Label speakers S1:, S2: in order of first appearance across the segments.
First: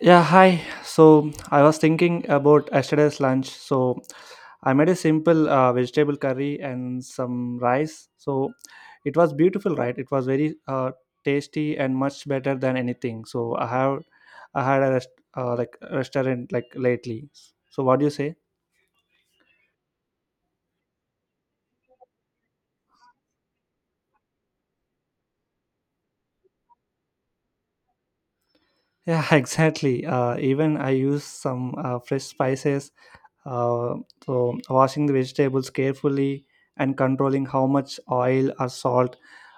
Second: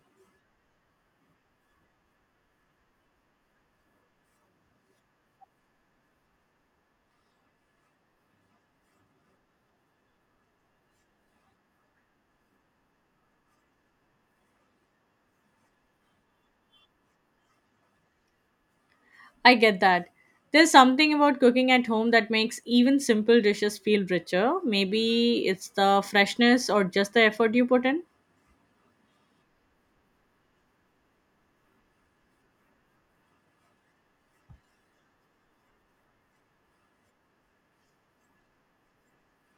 S1: Yeah, hi. So I was thinking about yesterday's lunch. So I made a simple vegetable curry and some rice. So it was beautiful, right? It was very tasty and much better than anything. So I had a rest, like restaurant like lately. So what do you say?
S2: I get that. There's something about cooking at home that makes even simple dishes feel richer. Maybe it's the freshness or just the effort you put in.
S1: Yeah, exactly. Even I use some fresh spices. Uh, so, washing the vegetables carefully and controlling how much oil or salt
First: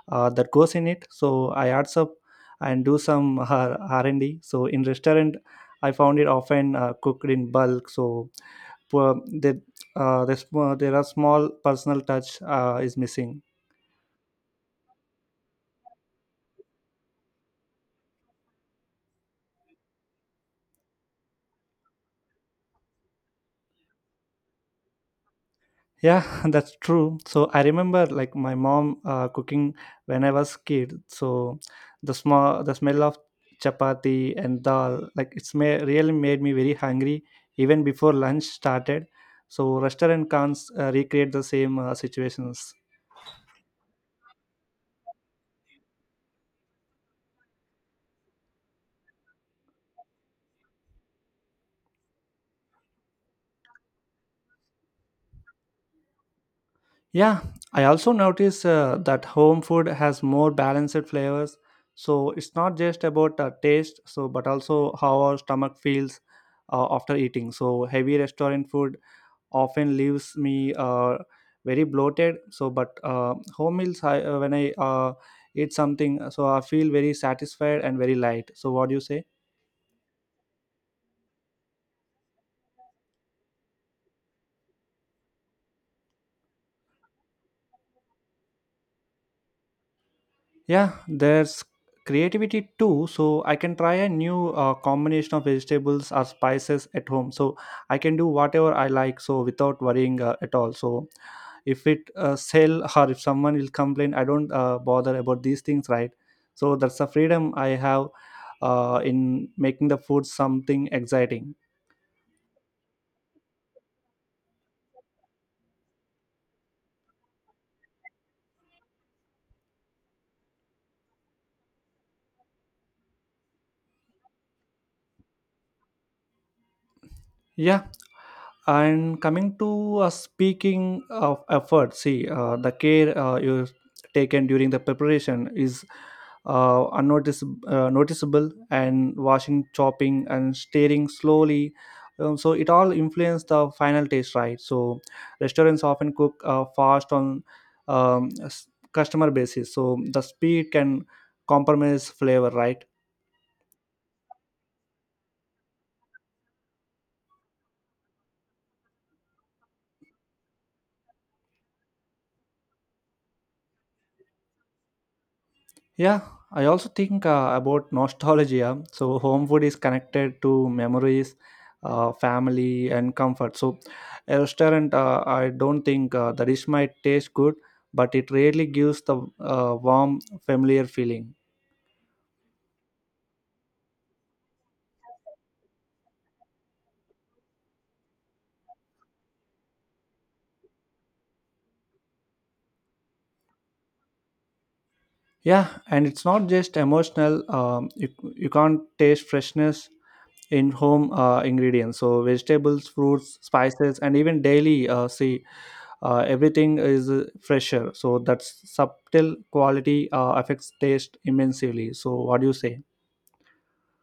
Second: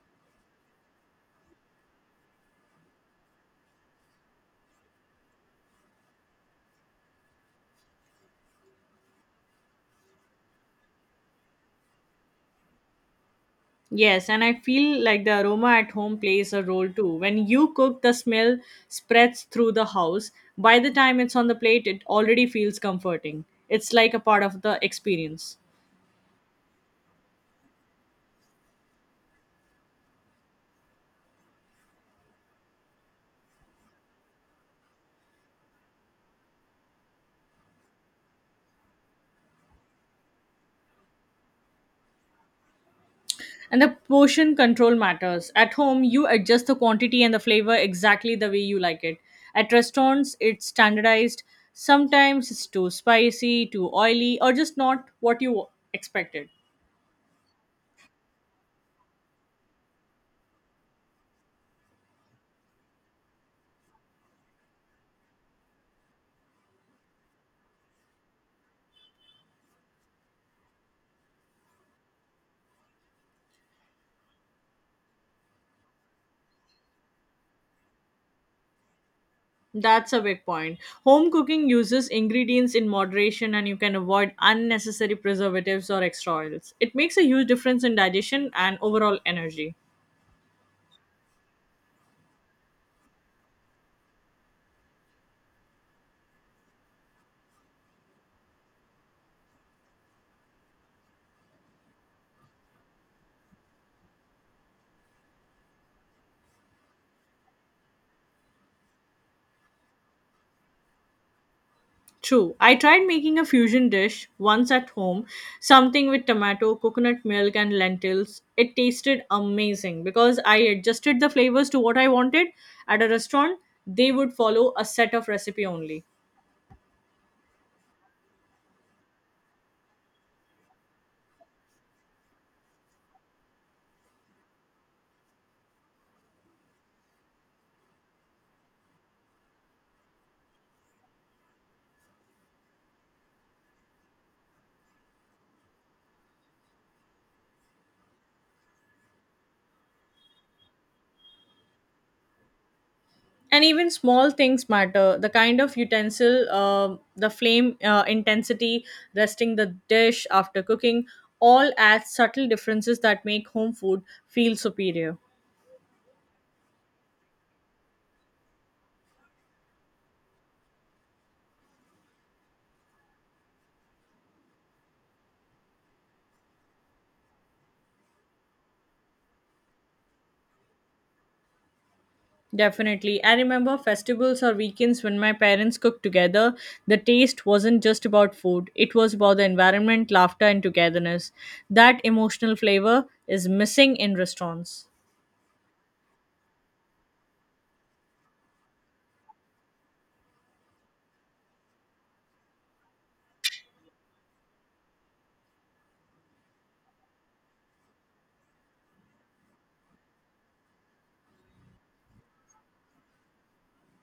S1: that goes in it. So, I add up and do some R&D. So, in restaurant, I found it often cooked in bulk. So, poor, there are small personal touch is missing.
S2: Yes, and I feel like the aroma at home plays a role too. When you cook, the smell spreads through the house. By the time it's on the plate, it already feels comforting. It's like a part of the experience.
S1: Yeah, that's true. So I remember like my mom cooking when I was kid. So the smell of chapati and dal like really made me very hungry even before lunch started. So restaurant can't recreate the same situations.
S2: And the portion control matters. At home, you adjust the quantity and the flavor exactly the way you like it. At restaurants, it's standardized. Sometimes it's too spicy, too oily, or just not what you expected.
S1: Yeah, I also notice that home food has more balanced flavors. So it's not just about taste, so but also how our stomach feels after eating. So heavy restaurant food often leaves me very bloated, so but home meals when I eat something, so I feel very satisfied and very light. So what do you say?
S2: That's a big point. Home cooking uses ingredients in moderation and you can avoid unnecessary preservatives or extra oils. It makes a huge difference in digestion and overall energy.
S1: Yeah, there's creativity too. So I can try a new combination of vegetables or spices at home. So I can do whatever I like. So without worrying at all. So if it sell, or if someone will complain, I don't bother about these things, right? So that's the freedom I have in making the food something exciting.
S2: True. I tried making a fusion dish once at home, something with tomato, coconut milk, and lentils. It tasted amazing because I adjusted the flavors to what I wanted. At a restaurant, they would follow a set of recipe only.
S1: Yeah, and coming to speaking of effort, see the care you taken during the preparation is uh, unnotice, noticeable, and washing, chopping, and stirring slowly, so it all influence the final taste, right? So restaurants often cook fast on um, s- customer basis, so the speed can compromise flavor, right?
S2: And even small things matter. The kind of utensil, the flame intensity, resting the dish after cooking, all add subtle differences that make home food feel superior.
S1: Yeah, I also think about nostalgia. So, home food is connected to memories, family, and comfort. So, a restaurant, I don't think the dish might taste good, but it really gives the warm, familiar feeling.
S2: Definitely. I remember festivals or weekends when my parents cooked together. The taste wasn't just about food, it was about the environment, laughter, and togetherness. That emotional flavor is missing in restaurants.
S1: Yeah, and it's not just emotional. You can't taste freshness in home ingredients. So, vegetables, fruits, spices, and even daily see everything is fresher, so that subtle quality affects taste immensely. So what do you say?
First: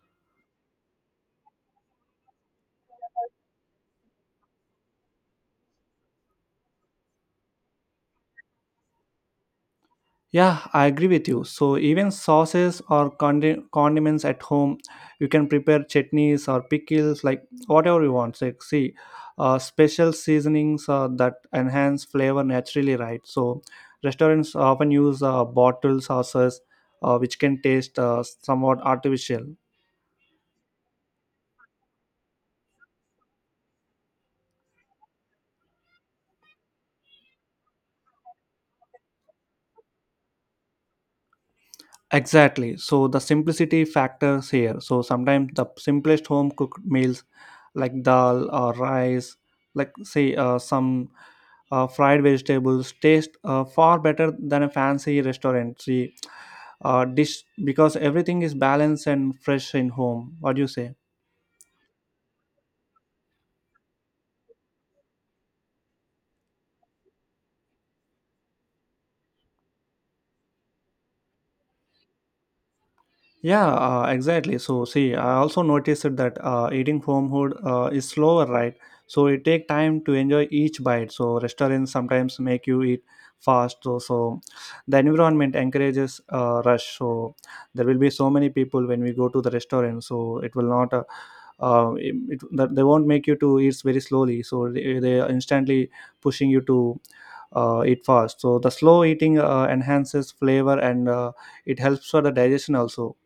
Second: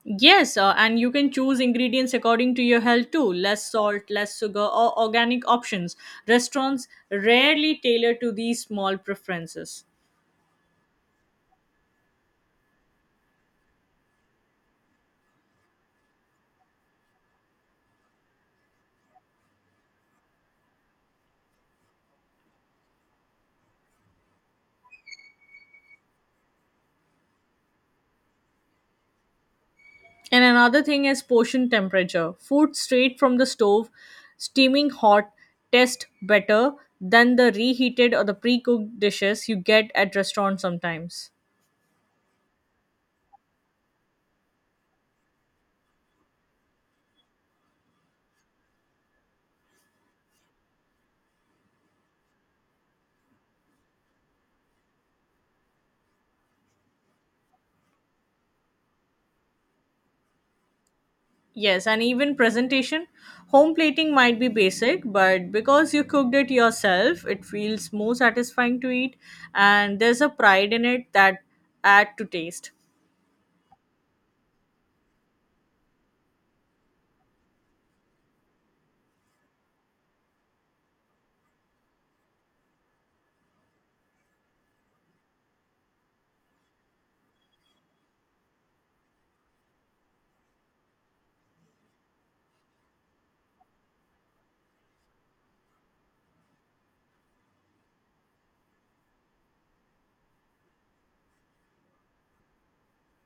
S2: Yes, and you can choose ingredients according to your health too, less salt, less sugar, or organic options. Restaurants rarely tailor to these small preferences.
S1: Yeah, I agree with you. So even sauces or condiments at home, you can prepare chutneys or pickles like whatever you want, like see special seasonings that enhance flavor naturally, right? So restaurants often use bottled sauces which can taste somewhat artificial.
S2: And another thing is portion temperature. Food straight from the stove, steaming hot, tastes better than the reheated or the pre cooked dishes you get at restaurants sometimes.
S1: Exactly. So the simplicity factors here. So sometimes the simplest home cooked meals like dal or rice, like say some fried vegetables, taste far better than a fancy restaurant, see, dish, because everything is balanced and fresh in home. What do you say?
S2: Yes, and even presentation. Home plating might be basic, but because you cooked it yourself, it feels more satisfying to eat, and there's a pride in it that add to taste.
S1: Yeah, exactly. So see, I also noticed that eating homehood is slower, right? So it take time to enjoy each bite. So restaurants sometimes make you eat fast. So the environment encourages rush. So there will be so many people when we go to the restaurant. So it will not. That they won't make you to eat very slowly. So they are instantly pushing you to eat fast. So the slow eating enhances flavor, and it helps for the digestion also.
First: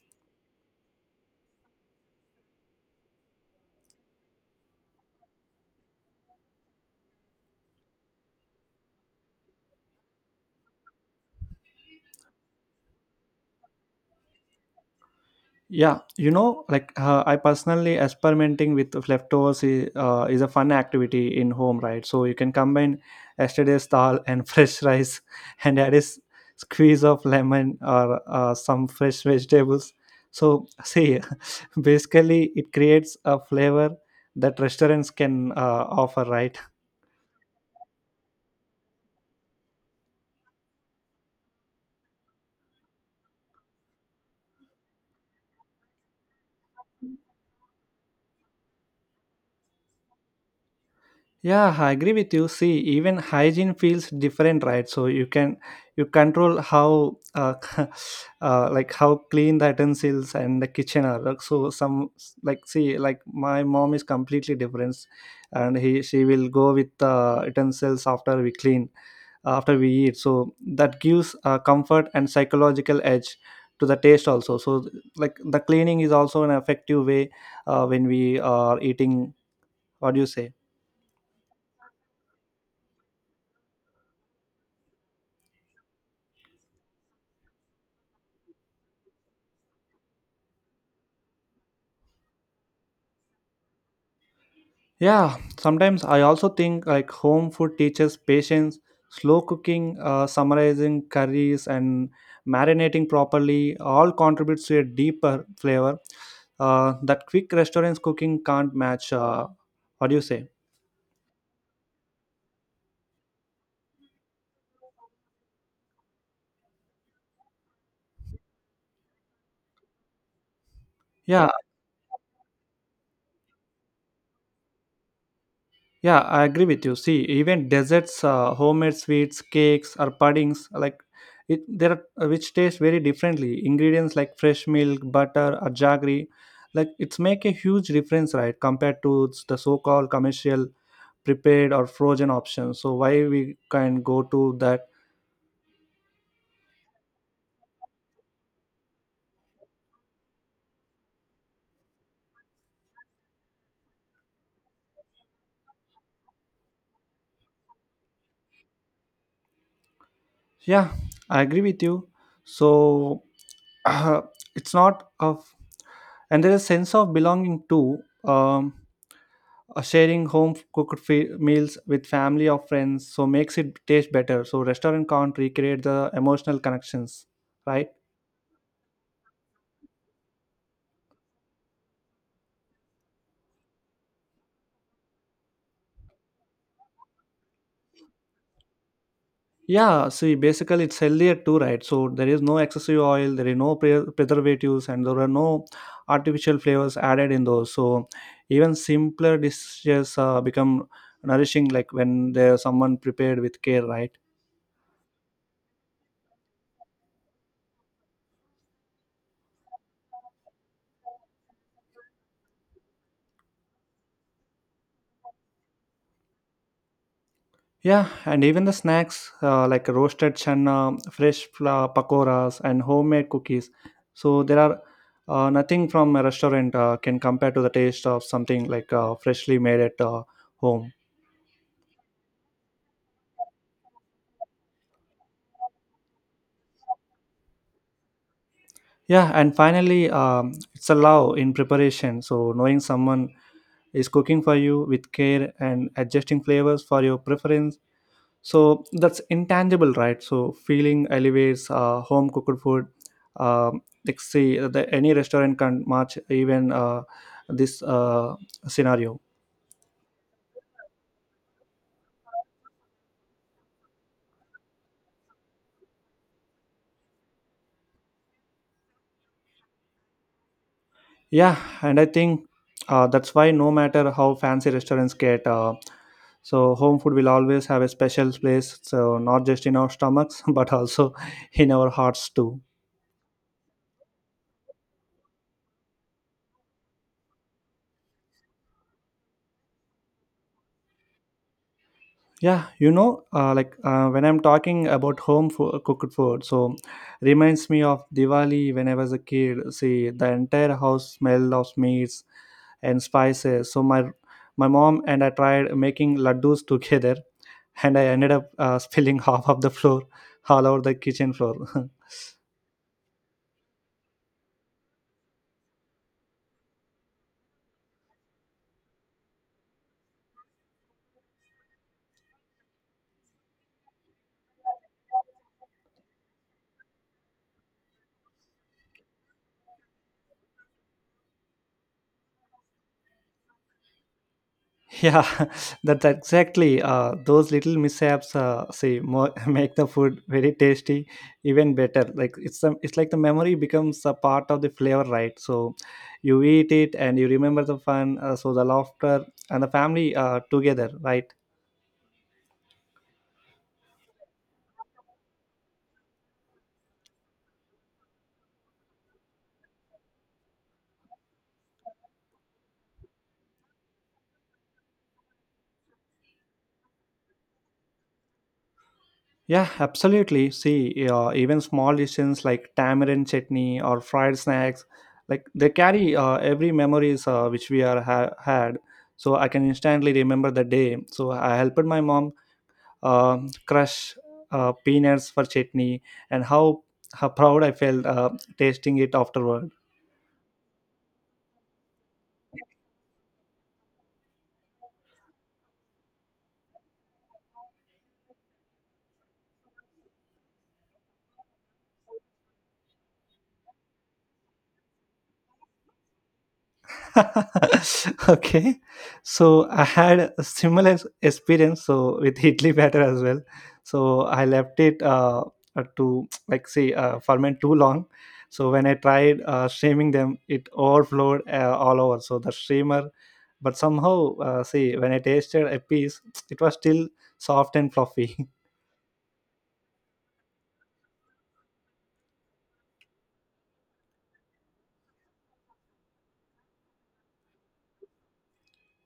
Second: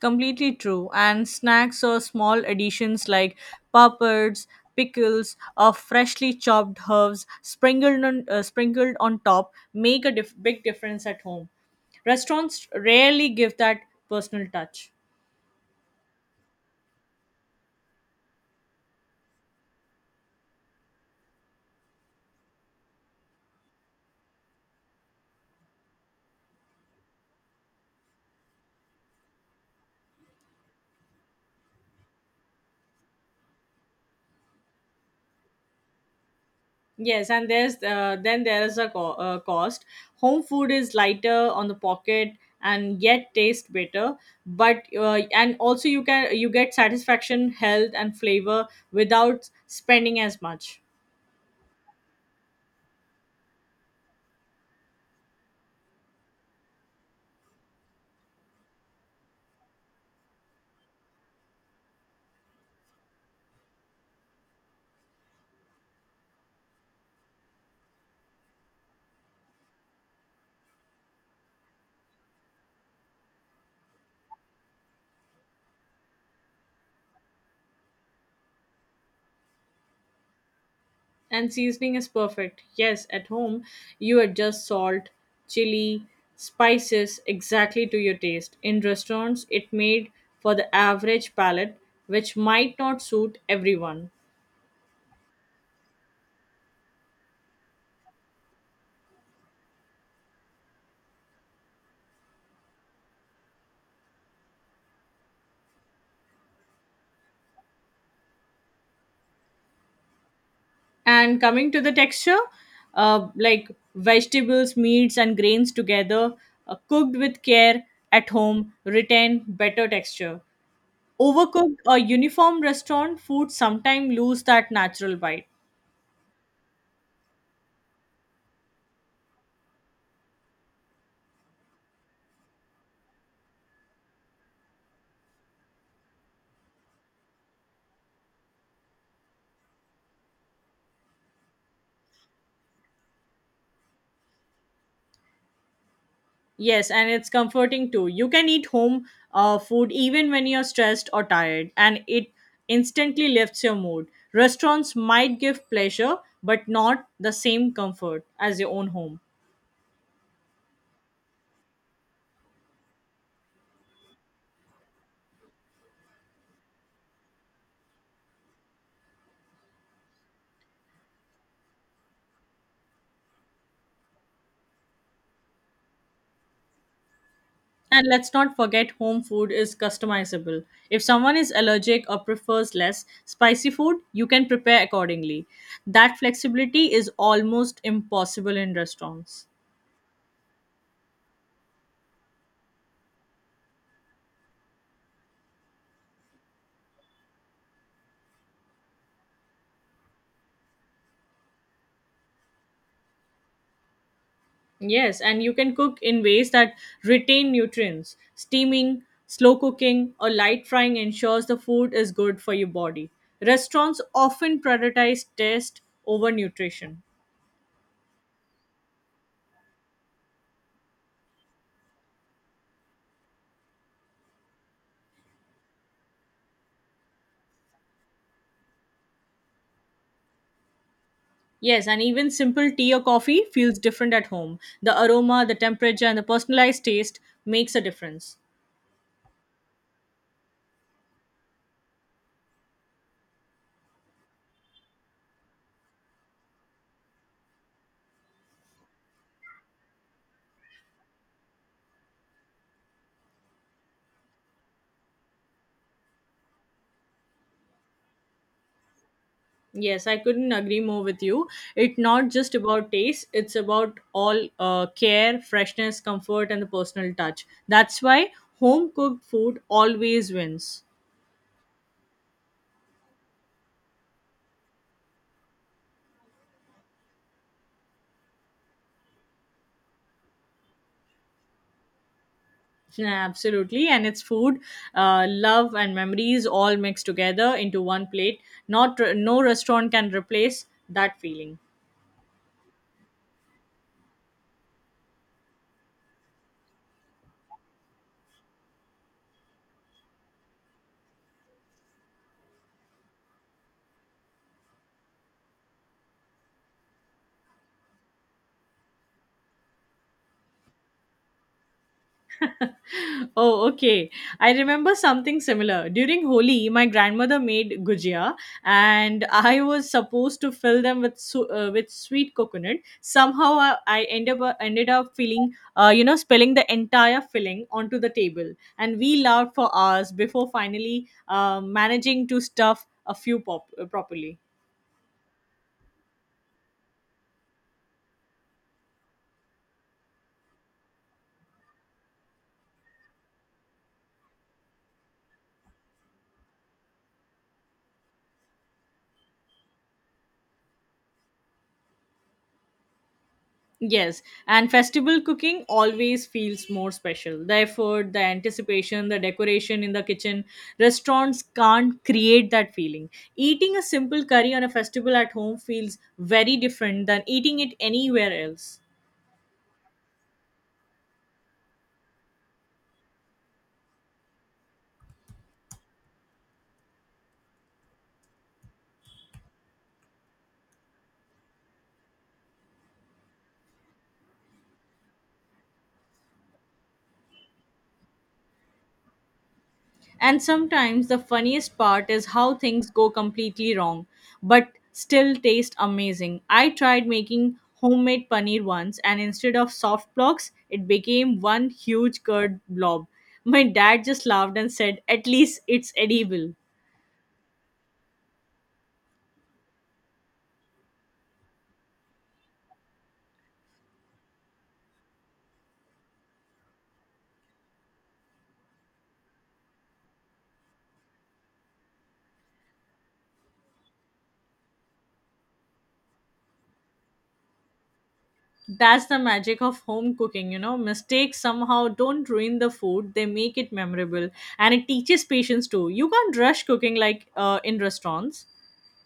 S2: Completely true. And snacks or small additions like puppets, pickles, or freshly chopped herbs sprinkled on top make a big difference at home. Restaurants rarely give that personal touch.
S1: Yeah, you know, like I personally experimenting with leftovers is a fun activity in home, right? So you can combine yesterday's dal and fresh rice, and add squeeze of lemon or some fresh vegetables. So see, basically, it creates a flavor that restaurants can offer, right?
S2: Yes, and there's then there is a cost. Home food is lighter on the pocket and yet taste better. But and also, you get satisfaction, health, and flavor without spending as much.
S1: Yeah, I agree with you. See, even hygiene feels different, right? So you control how like how clean the utensils and the kitchen are. Like, so some like see like my mom is completely different, and he she will go with utensils after we clean after we eat. So that gives comfort and psychological edge to the taste also. So like the cleaning is also an effective way when we are eating. What do you say?
S2: And seasoning is perfect. Yes, at home, you adjust salt, chili, spices exactly to your taste. In restaurants, it made for the average palate, which might not suit everyone.
S1: Yeah, sometimes I also think like home food teaches patience, slow cooking, summarizing curries, and marinating properly all contributes to a deeper flavor that quick restaurants cooking can't match. What do you say?
S2: And coming to the texture, like vegetables, meats, and grains together, cooked with care at home, retain better texture.
S1: Yeah,
S2: Overcooked or uniform restaurant food sometimes lose that natural bite.
S1: Yeah, I agree with you. See, even desserts, homemade sweets, cakes, or puddings, there are which taste very differently. Ingredients like fresh milk, butter, or jaggery, like it's make a huge difference, right? Compared to the so-called commercial prepared or frozen options. So why we can go to that?
S2: Yes, and it's comforting too. You can eat home food even when you're stressed or tired, and it instantly lifts your mood. Restaurants might give pleasure, but not the same comfort as your own home.
S1: Yeah, I agree with you. So it's not of, and there is sense of belonging too. Um, Sharing home cooked meals with family or friends, so makes it taste better. So restaurant can't recreate the emotional connections, right?
S2: And let's not forget, home food is customizable. If someone is allergic or prefers less spicy food, you can prepare accordingly. That flexibility is almost impossible in restaurants.
S1: Yeah, see basically it's healthier too, right? So there is no excessive oil, there is no preservatives, and there are no artificial flavors added in those. So even simpler dishes become nourishing, like when there's someone prepared with care, right?
S2: Yes, and you can cook in ways that retain nutrients. Steaming, slow cooking, or light frying ensures the food is good for your body. Restaurants often prioritize taste over nutrition.
S1: Yeah, and even the snacks like roasted chana, fresh pakoras, and homemade cookies. So there are nothing from a restaurant can compare to the taste of something like freshly made at home.
S2: Yes, and even simple tea or coffee feels different at home. The aroma, the temperature, and the personalized taste makes a difference.
S1: Yeah, and finally, it's a love in preparation. So knowing someone is cooking for you with care and adjusting flavors for your preference, so that's intangible, right? So feeling elevates home cooked food. Like see the, any restaurant can match even this scenario.
S2: Yes, I couldn't agree more with you. It's not just about taste, it's about all care, freshness, comfort, and the personal touch. That's why home cooked food always wins.
S1: Yeah, and I think that's why no matter how fancy restaurants get, so home food will always have a special place, so not just in our stomachs but also in our hearts too.
S2: Yeah, absolutely. And it's food, love, and memories all mixed together into one plate. Not no restaurant can replace that feeling.
S1: Yeah, you know, when I'm talking about home cooked food, so reminds me of Diwali when I was a kid. See, the entire house smell of meats and spices. So my mom and I tried making laddus together, and I ended up spilling half of the floor all over the kitchen floor.
S2: Oh, okay. I remember something similar. During Holi, my grandmother made gujia, and I was supposed to fill them with with sweet coconut. Somehow, I ended up feeling, spilling the entire filling onto the table, and we laughed for hours before finally managing to stuff a few properly.
S1: Yeah, that's exactly. Those little mishaps, say, more, make the food very tasty, even better. Like it's some, it's like the memory becomes a part of the flavor, right? So, you eat it and you remember the fun, so the laughter and the family together, right?
S2: Yes, and festival cooking always feels more special. The effort, the anticipation, the decoration in the kitchen. Restaurants can't create that feeling. Eating a simple curry on a festival at home feels very different than eating it anywhere else.
S1: Yeah, absolutely. See, even small decisions like tamarind chutney or fried snacks, like they carry every memories which we are had. So I can instantly remember the day. So I helped my mom crush peanuts for chutney, and how proud I felt tasting it afterward.
S2: And sometimes the funniest part is how things go completely wrong, but still taste amazing. I tried making homemade paneer once, and instead of soft blocks, it became one huge curd blob. My dad just laughed and said, "At least it's edible."
S1: Okay, so I had a similar experience so with idli batter as well. So I left it to like say ferment too long. So when I tried streaming them, it overflowed all over. So the streamer, but somehow see when I tasted a piece, it was still soft and fluffy.
S2: That's the magic of home cooking, you know. Mistakes somehow don't ruin the food, they make it memorable. And it teaches patience too. You can't rush cooking like in restaurants.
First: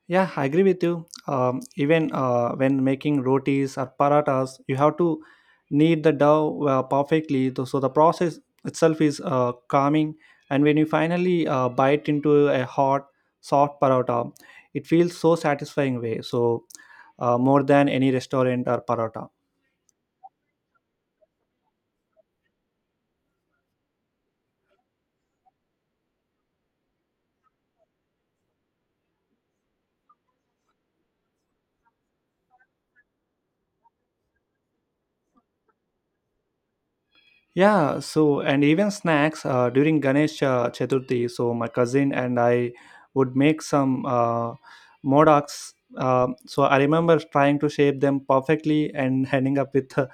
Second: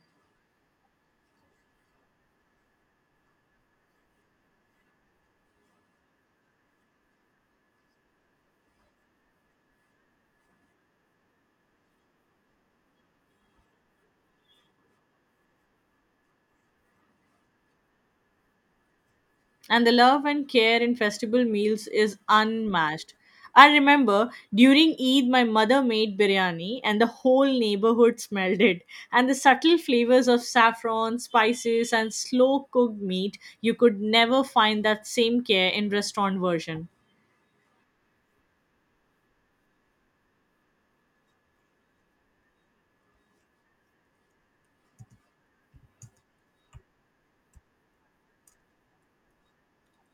S1: Yeah, I agree with you. Even when making rotis or paratas, you have to knead the dough perfectly. So the process itself is calming. And when you finally bite into a hot, soft parata, it feels so satisfying way. So more than any restaurant or parata.
S2: And the love and care in festival meals is unmatched. I remember during Eid, my mother made biryani, and the whole neighborhood smelled it. And the subtle flavors of saffron, spices, and slow cooked meat, you could never find that same care in restaurant version.
S1: Yeah, so and even snacks during Ganesh Chaturthi. So my cousin and I would make some modaks. So I remember trying to shape them perfectly and ending up with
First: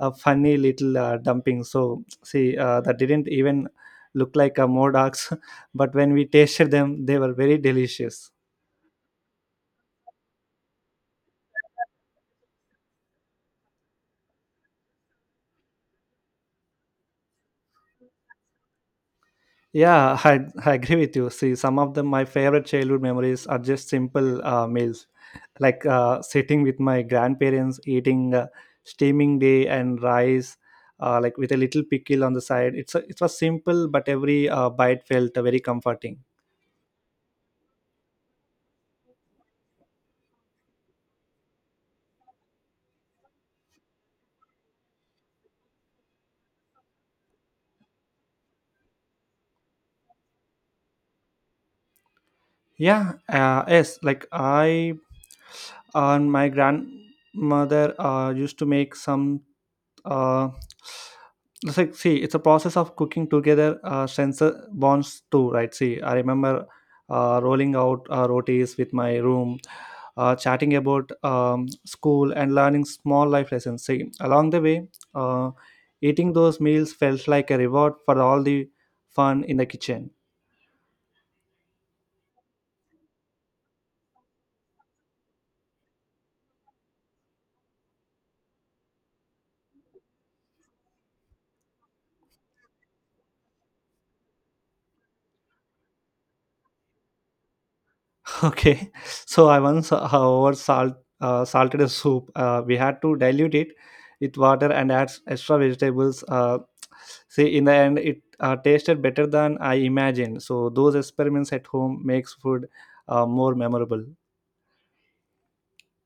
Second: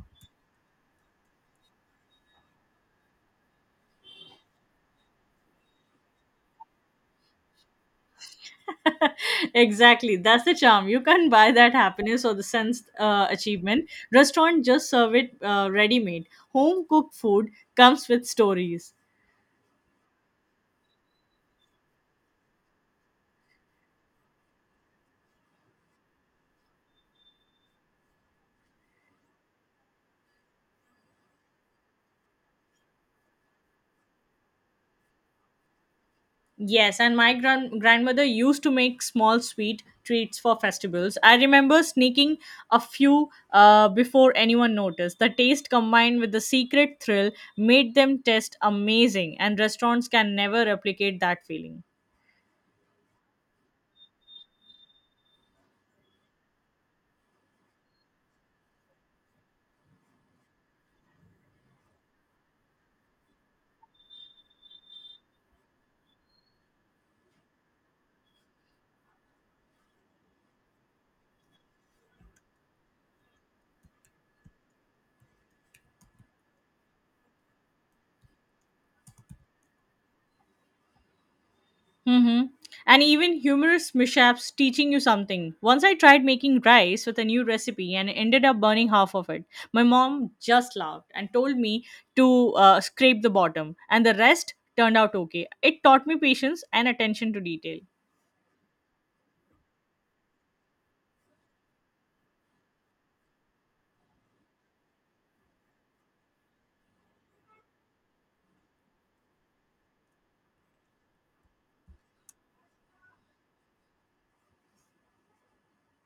S1: a funny little dumping. So see, that didn't even look like a modaks, but when we tasted them, they were very delicious.
S2: Exactly, that's the charm. You can't buy that happiness or the sense achievement. Restaurant just serve it ready made. Home cooked food comes with stories.
S1: Yeah, I agree with you. See, some of them, my favorite childhood memories are just simple meals, like sitting with my grandparents, eating steaming day and rice, like with a little pickle on the side. It was simple, but every bite felt very comforting.
S2: Yes, and my grandmother used to make small sweet treats for festivals. I remember sneaking a few before anyone noticed. The taste combined with the secret thrill made them taste amazing, and restaurants can never replicate that feeling.
S1: Yeah, like I and my grandmother used to make some uh, it's like, see, it's a process of cooking together, strengths bonds too, right? See, I remember rolling out rotis with my room, chatting about school and learning small life lessons, see, along the way, uh, eating those meals felt like a reward for all the fun in the kitchen.
S2: Mm-hmm. And even humorous mishaps teaching you something. Once I tried making rice with a new recipe and ended up burning half of it. My mom just laughed and told me to scrape the bottom, and the rest turned out okay. It taught me patience and attention to detail.
S1: Okay. So I once over salt salted a soup. We had to dilute it with water and add extra vegetables. See, in the end, it tasted better than I imagined. So those experiments at home makes food more memorable.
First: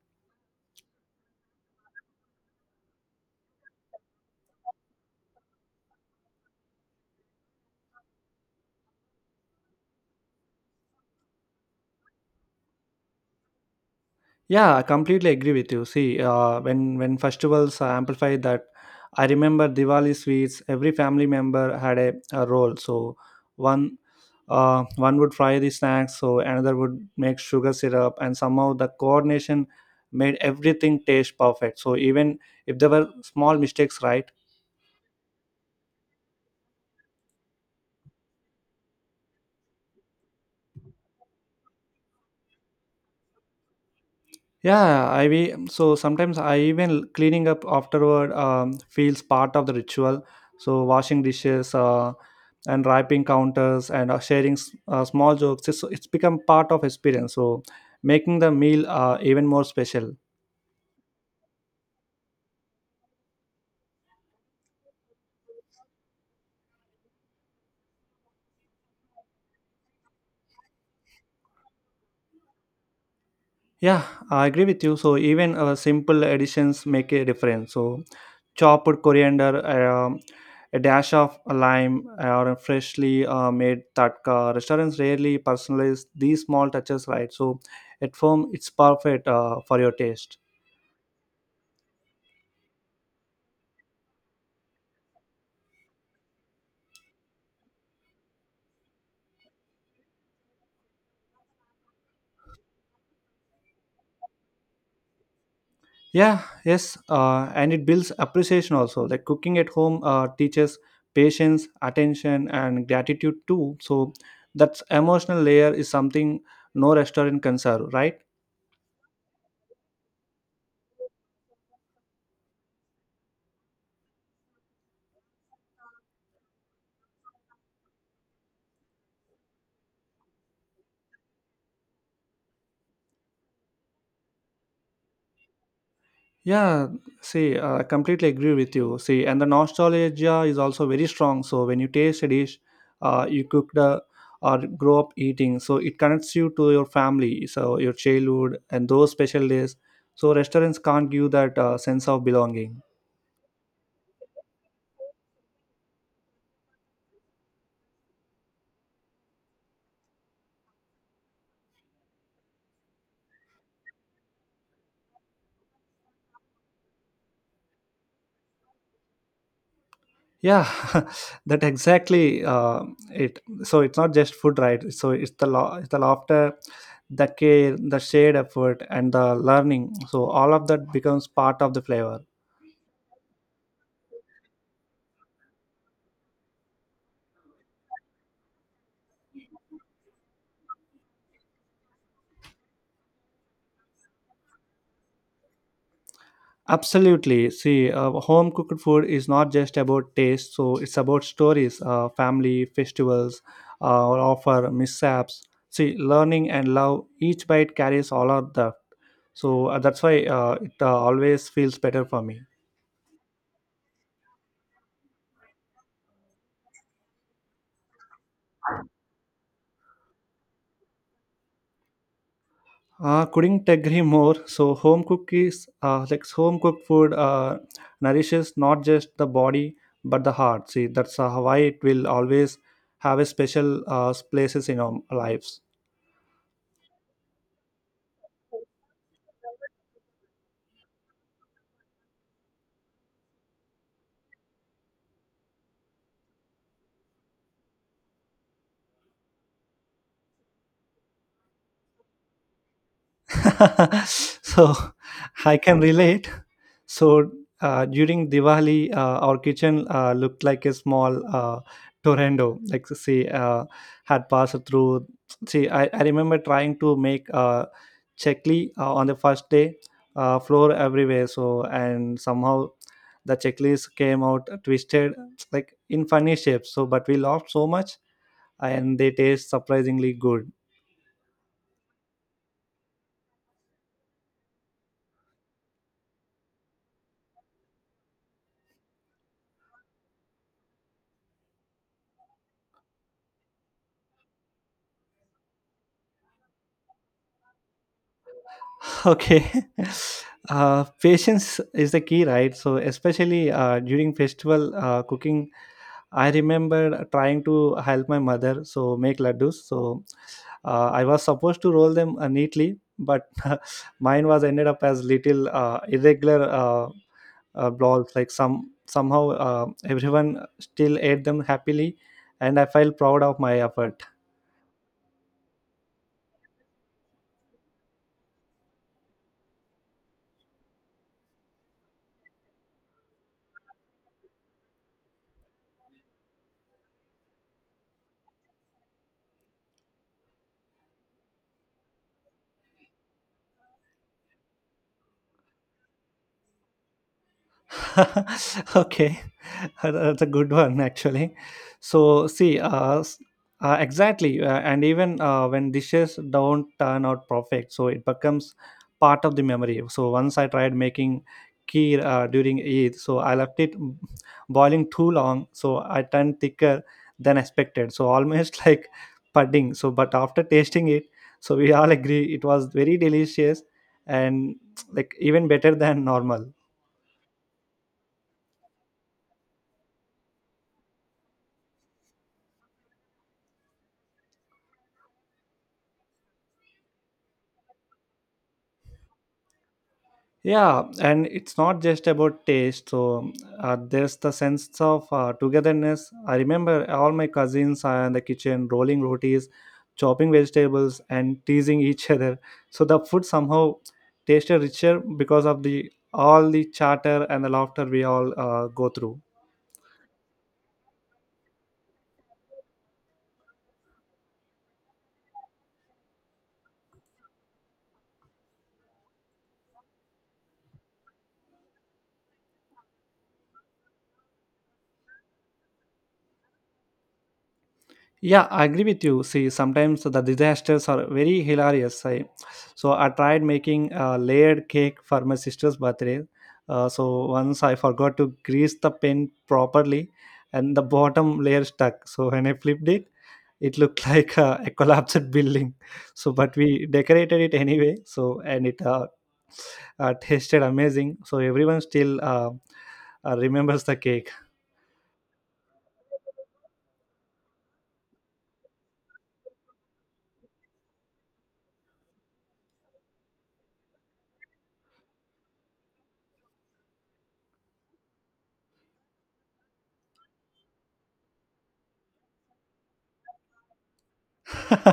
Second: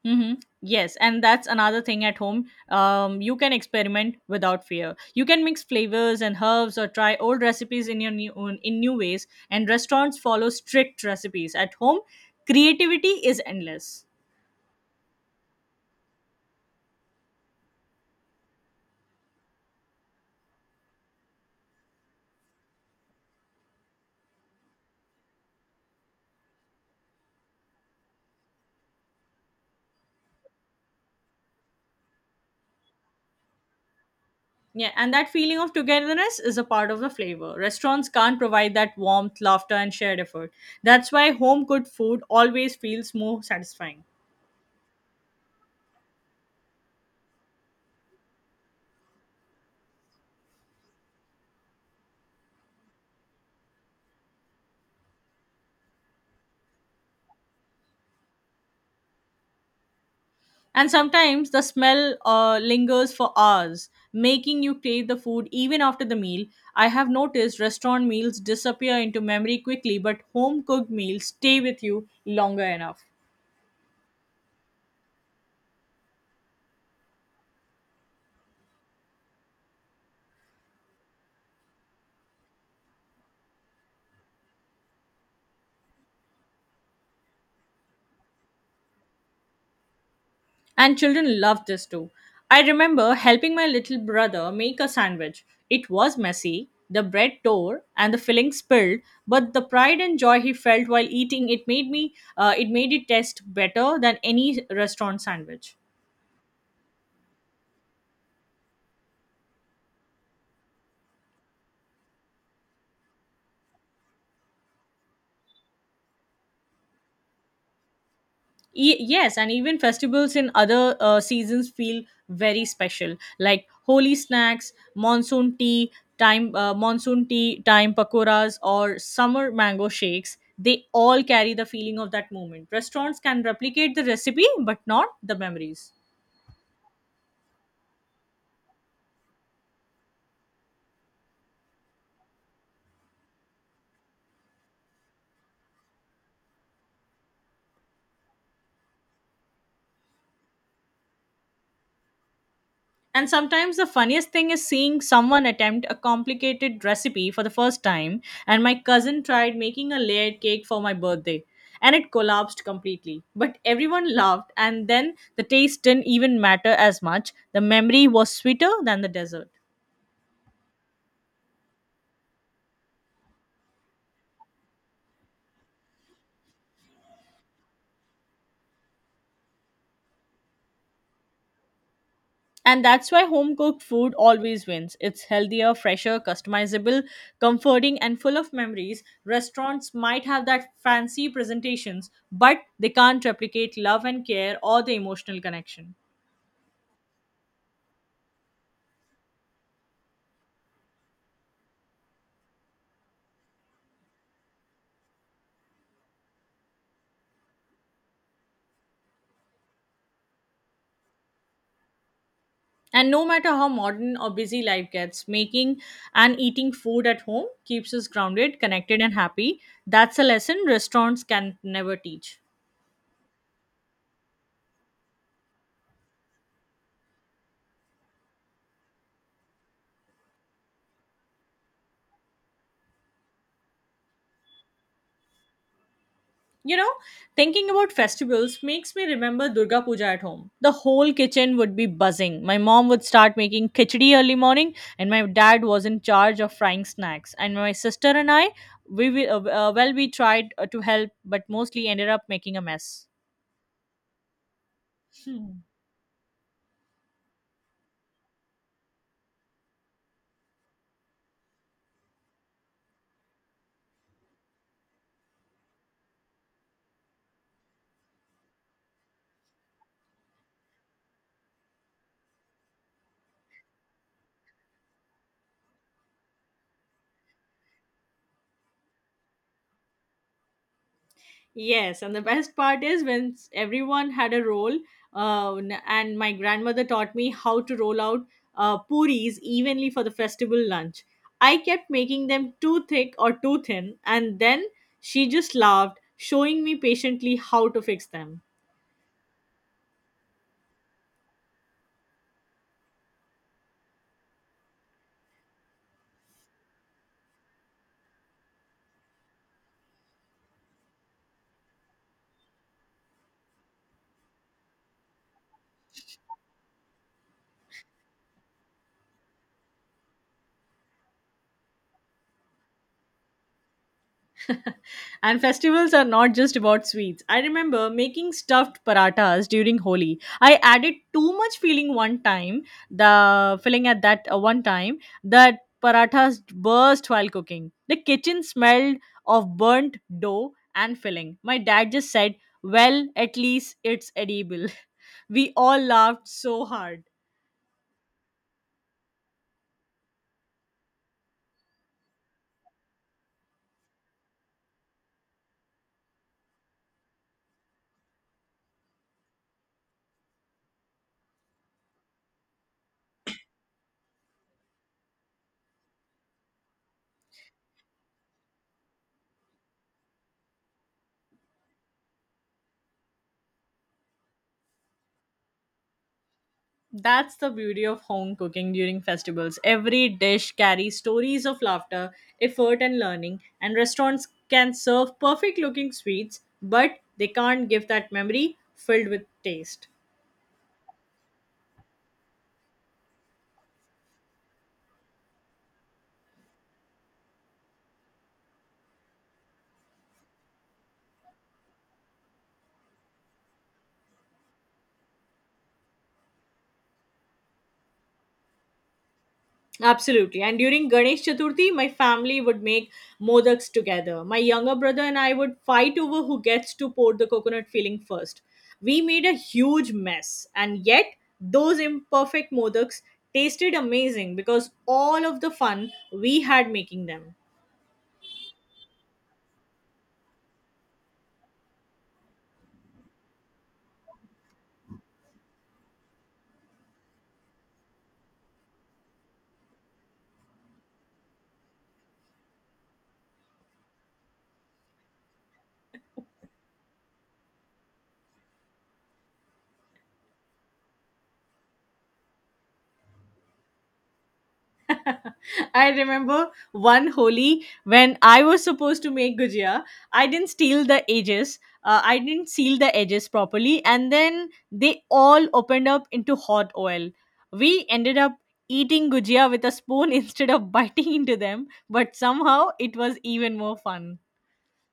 S2: Mm-hmm. Yes, and that's another thing at home. You can experiment without fear. You can mix flavors and herbs, or try old recipes in new ways. And restaurants follow strict recipes. At home, creativity is endless.
S1: Yeah, I completely agree with you. See, uh, when festivals amplify that, I remember Diwali sweets. Every family member had a role. So one one would fry the snacks, so another would make sugar syrup, and somehow the coordination made everything taste perfect. So even if there were small mistakes, right?
S2: Yeah, and that feeling of togetherness is a part of the flavor. Restaurants can't provide that warmth, laughter, and shared effort. That's why home cooked food always feels more satisfying.
S1: Yeah, I be, so sometimes I even cleaning up afterward feels part of the ritual. So washing dishes and wiping counters and small jokes, it's become part of experience. So making the meal even more special.
S2: And sometimes the smell lingers for hours, making you crave the food even after the meal. I have noticed restaurant meals disappear into memory quickly, but home cooked meals stay with you longer enough.
S1: Yeah, I agree with you. So even simple additions make a difference. So chopped coriander, a dash of lime, or a freshly made tatka. Restaurants rarely personalize these small touches, right? So at home, it's perfect for your taste.
S2: And children love this too. I remember helping my little brother make a sandwich. It was messy, the bread tore, and the filling spilled, but the pride and joy he felt while eating it made it taste better than any restaurant sandwich.
S1: Yeah, yes, and it builds appreciation also. Like cooking at home teaches patience, attention, and gratitude too. So that's emotional layer is something no restaurant can serve, right?
S2: Yes, and even festivals in other seasons feel very special, like holy snacks, monsoon tea time pakoras or summer mango shakes. They all carry the feeling of that moment. Restaurants can replicate the recipe but not the memories.
S1: Yeah, see, I completely agree with you. See, and the nostalgia is also very strong. So when you taste a dish, you cooked or grow up eating, so it connects you to your family, so your childhood and those special days. So restaurants can't give that sense of belonging.
S2: And sometimes the funniest thing is seeing someone attempt a complicated recipe for the first time. And my cousin tried making a layered cake for my birthday and it collapsed completely. But everyone laughed, and then the taste didn't even matter as much. The memory was sweeter than the dessert.
S1: Yeah, that exactly it. So it's not just food, right? So it's the laughter, the care, the shared effort, and the learning. So all of that becomes part of the flavor.
S2: And that's why home cooked food always wins. It's healthier, fresher, customizable, comforting, and full of memories. Restaurants might have that fancy presentations, but they can't replicate love and care or the emotional connection.
S1: Absolutely. See, home cooked food is not just about taste, so it's about stories, family, festivals, or offer, mishaps. See, learning and love, each bite carries all of that. So that's why it always feels better for me.
S2: And no matter how modern or busy life gets, making and eating food at home keeps us grounded, connected, and happy. That's a lesson restaurants can never teach.
S1: Couldn't agree more. So home cookies, like home cooked food, nourishes not just the body but the heart. See, that's why it will always have a special places in our lives.
S2: You know, thinking about festivals makes me remember Durga Puja at home. The whole kitchen would be buzzing. My mom would start making khichdi early morning, and my dad was in charge of frying snacks. And my sister and I, we tried to help, but mostly ended up making a mess.
S1: So I
S2: Hmm.
S1: can relate. So during Diwali, our kitchen looked like a small tornado. Like say, had passed through. See, I remember trying to make chekli on the first day, floor everywhere. So and somehow the checklist came out twisted, like in funny shapes. So but we laughed so much, and they taste surprisingly good.
S2: Yes, and the best part is when everyone had a roll, and my grandmother taught me how to roll out puris evenly for the festival lunch. I kept making them too thick or too thin, and then she just laughed, showing me patiently how to fix them.
S1: Okay. Patience is the key, right? So, especially during festival cooking, I remember trying to help my mother so make laddus. So, I was supposed to roll them neatly, but mine was ended up as little irregular balls. Like somehow everyone still ate them happily, and I felt proud of my effort.
S2: And festivals are not just about sweets. I remember making stuffed paratas during Holi. I added too much filling one time, the filling at that one time, that parathas burst while cooking. The kitchen smelled of burnt dough and filling. My dad just said, "Well, at least it's edible." We all laughed so hard.
S1: Okay, that's a good one actually. So see, exactly, and even when dishes don't turn out perfect, so it becomes part of the memory. So once I tried making kheer during Eid, so I left it m- boiling too long, so I turned thicker than expected. So almost like pudding. So but after tasting it, so we all agree it was very delicious and like even better than normal.
S2: That's the beauty of home cooking during festivals. Every dish carries stories of laughter, effort, and learning, and restaurants can serve perfect looking sweets, but they can't give that memory filled with taste.
S1: Yeah, and it's not just about taste. So there's the sense of togetherness. I remember all my cousins are in the kitchen rolling rotis, chopping vegetables, and teasing each other. So the food somehow tasted richer because of the all the chatter and the laughter we all go through.
S2: Absolutely. And during Ganesh Chaturthi, my family would make modaks together. My younger brother and I would fight over who gets to pour the coconut filling first. We made a huge mess, and yet those imperfect modaks tasted amazing because all of the fun we had making them.
S1: Yeah, I agree with you. See, sometimes the disasters are very hilarious. So I tried making a layered cake for my sister's birthday. So once I forgot to grease the pen properly, and the bottom layer stuck. So when I flipped it, it looked like a collapsed building. So but we decorated it anyway. So and it tasted amazing. So everyone still remembers the cake.
S2: I remember one Holi when I was supposed to make gujia. I didn't steal the edges. I didn't seal the edges properly, and then they all opened up into hot oil. We ended up eating gujia with a spoon instead of biting into them, but somehow it was even more fun.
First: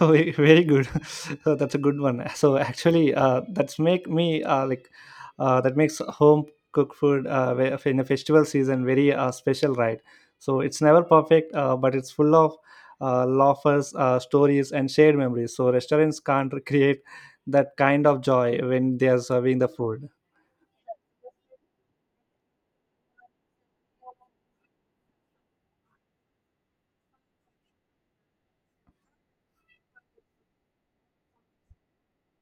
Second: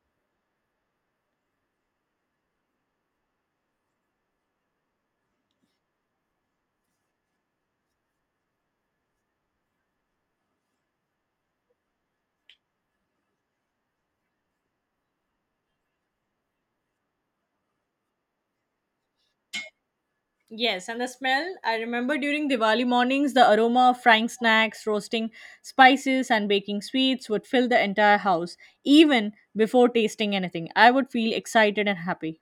S1: Very good. So that's a good one. So actually, that makes home cooked food in the festival season very special, right? So it's never perfect, but it's full of laughers, stories and shared memories. So restaurants can't create that kind of joy when they are serving the food.
S2: Yes, and the smell. I remember during Diwali mornings, the aroma of frying snacks, roasting spices, and baking sweets would fill the entire house. Even before tasting anything, I would feel excited and happy.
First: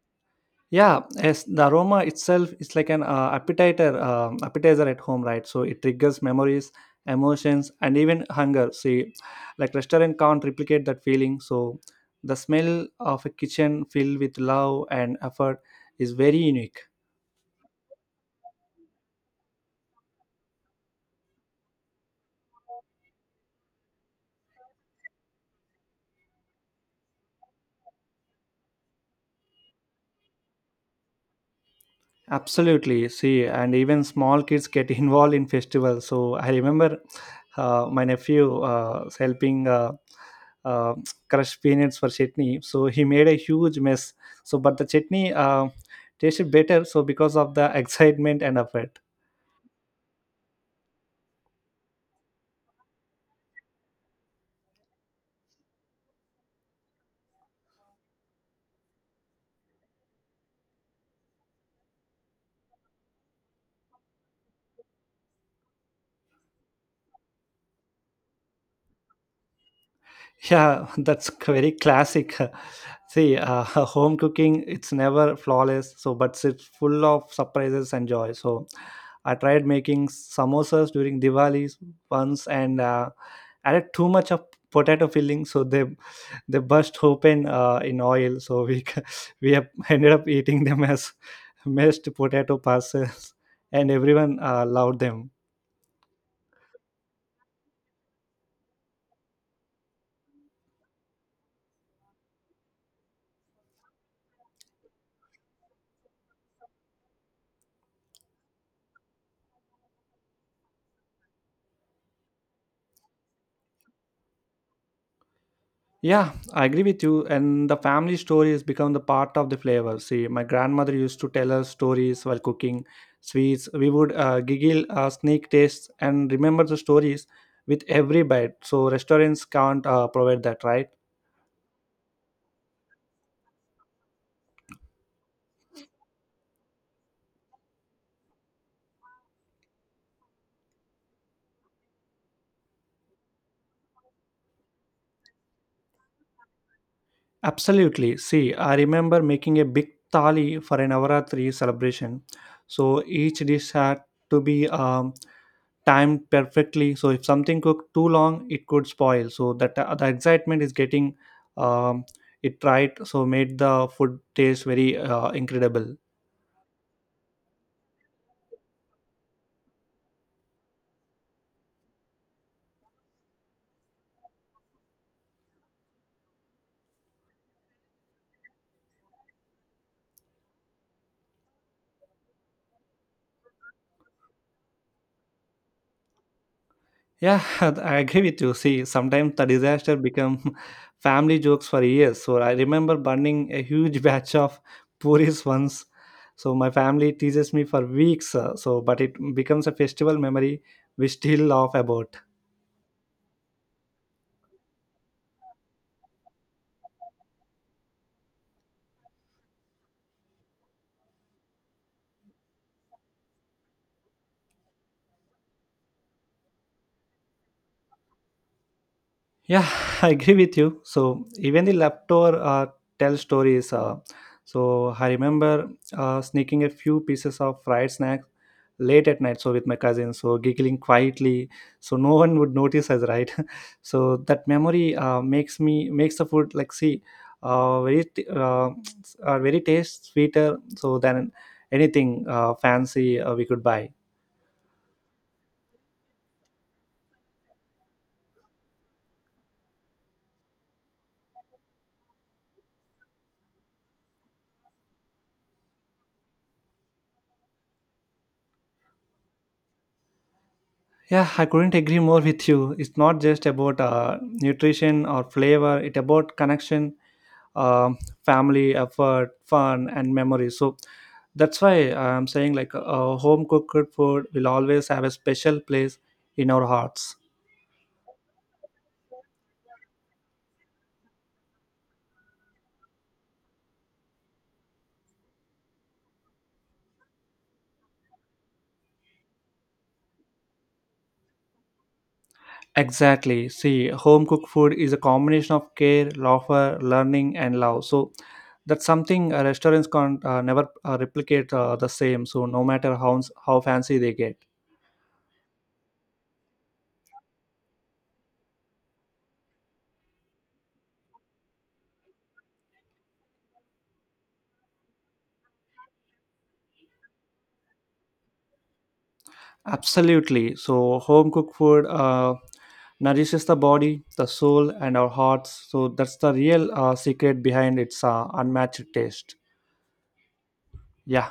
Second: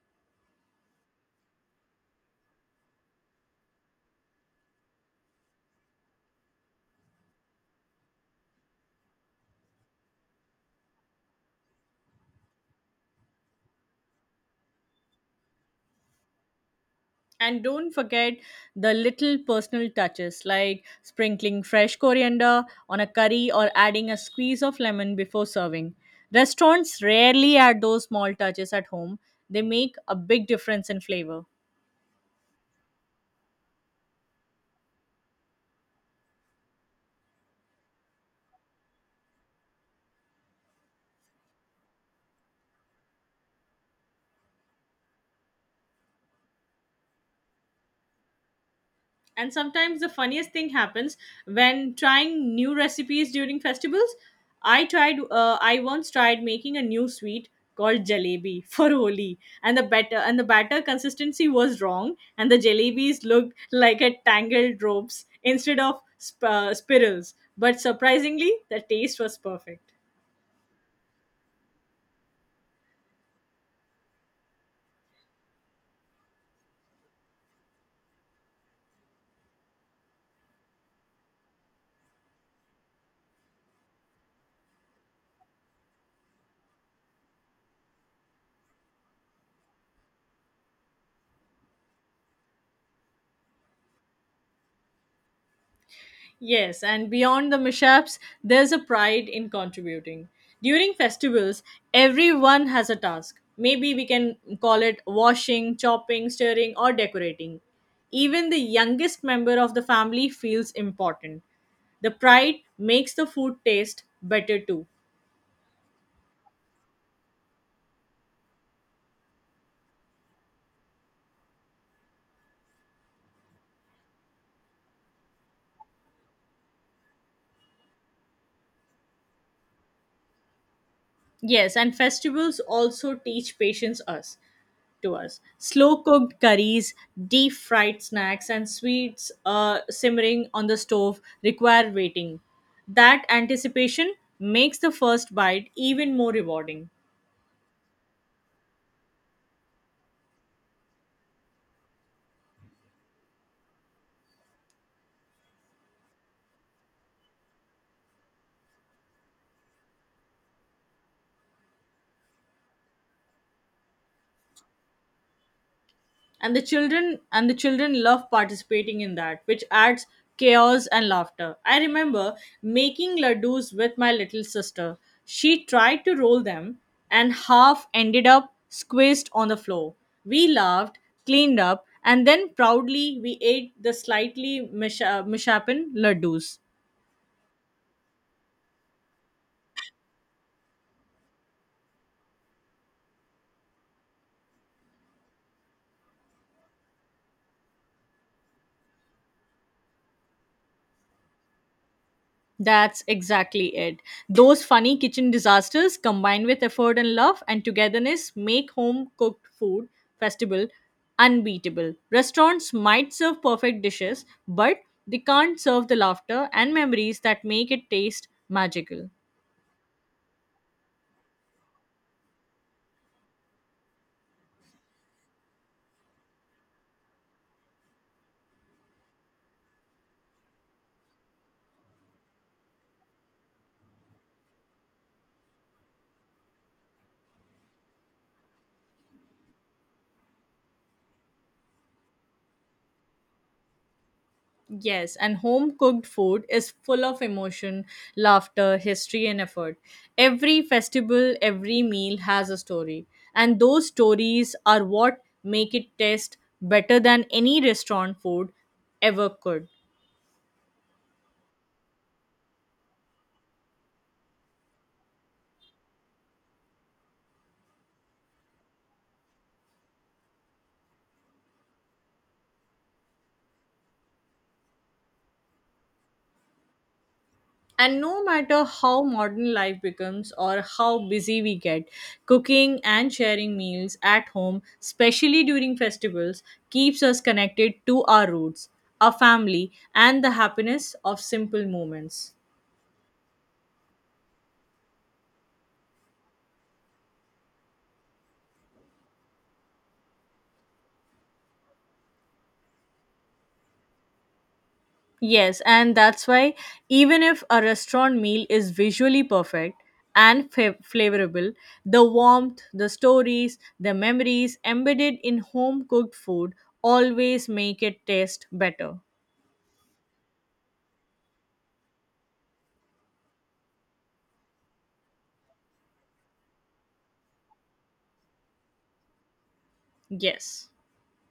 S1: Yeah, yes, the aroma itself is like an appetizer at home, right? So it triggers memories, emotions, and even hunger. See, like restaurant can't replicate that feeling. So the smell of a kitchen filled with love and effort is very unique.
S2: And don't forget the little personal touches like sprinkling fresh coriander on a curry or adding a squeeze of lemon before serving. Restaurants rarely add those small touches at home, they make a big difference in flavor.
S1: Absolutely. See, and even small kids get involved in festivals. So I remember my nephew was helping uh, crush peanuts for chutney. So he made a huge mess. So, but the chutney tasted better. So because of the excitement and effort.
S2: And sometimes the funniest thing happens when trying new recipes during festivals. I once tried making a new sweet called jalebi for Holi, and the batter consistency was wrong, and the jalebis looked like a tangled ropes instead of spirals. But surprisingly, the taste was perfect.
S1: Yeah, very classic. See, home cooking it's never flawless, so but it's full of surprises and joy. So, I tried making samosas during Diwali once and added too much of potato filling, so they burst open in oil. So we have ended up eating them as mashed potato parcels, and everyone loved them.
S2: Yes, and beyond the mishaps, there's a pride in contributing. During festivals, everyone has a task. Maybe we can call it washing, chopping, stirring, or decorating. Even the youngest member of the family feels important. The pride makes the food taste better too.
S1: Yeah, I agree with you. And the family story has become the part of the flavor. See, my grandmother used to tell us stories while cooking sweets. We would giggle, sneak tastes, and remember the stories with every bite. So restaurants can't provide that, right?
S2: Yes, and festivals also teach patience us to us. Slow cooked curries, deep fried snacks, and sweets simmering on the stove require waiting. That anticipation makes the first bite even more rewarding.
S1: Absolutely. See, I remember making a big thali for an Navaratri celebration. So each dish had to be timed perfectly, so if something cooked too long it could spoil, so that the excitement is getting um, it right, so made the food taste very incredible.
S2: And the children love participating in that, which adds chaos and laughter. I remember making ladoos with my little sister. She tried to roll them and half ended up squished on the floor. We laughed, cleaned up, and then proudly we ate the slightly mish- uh, ladoos.
S1: Yeah, I agree with you. See, sometimes the disaster become family jokes for years. So I remember burning a huge batch of puris once, so my family teases me for weeks, so but it becomes a festival memory we still laugh about.
S2: That's exactly it. Those funny kitchen disasters combined with effort and love and togetherness make home cooked food festival unbeatable. Restaurants might serve perfect dishes, but they can't serve the laughter and memories that make it taste magical.
S1: Yeah, I agree with you. So even the leftover tell stories. So I remember sneaking a few pieces of fried snacks late at night. So with my cousins, so giggling quietly, so no one would notice us, right? So that memory makes the food like, see, uh, very t- uh, very taste sweeter so than anything fancy we could buy.
S2: Yes, and home cooked food is full of emotion, laughter, history, and effort. Every festival, every meal has a story, and those stories are what make it taste better than any restaurant food ever could.
S1: Yeah, I couldn't agree more with you. It's not just about nutrition or flavor. It's about connection, um, family, effort, fun, and memory. So that's why I'm saying, like, home cooked food will always have a special place in our hearts.
S2: And no matter how modern life becomes or how busy we get, cooking and sharing meals at home, especially during festivals, keeps us connected to our roots, our family, and the happiness of simple moments.
S1: Exactly. See, home cooked food is a combination of care, laughter, learning, and love. So that's something restaurants can't never replicate the same. So no matter how fancy they get.
S2: Yes, and that's why even if a restaurant meal is visually perfect and flavorable, the warmth, the stories, the memories embedded in home cooked food always make it taste better.
S1: Absolutely. So, home cooked food nourishes the body, the soul, and our hearts. So, that's the real secret behind its unmatched taste.
S2: Yes.
S1: Yeah.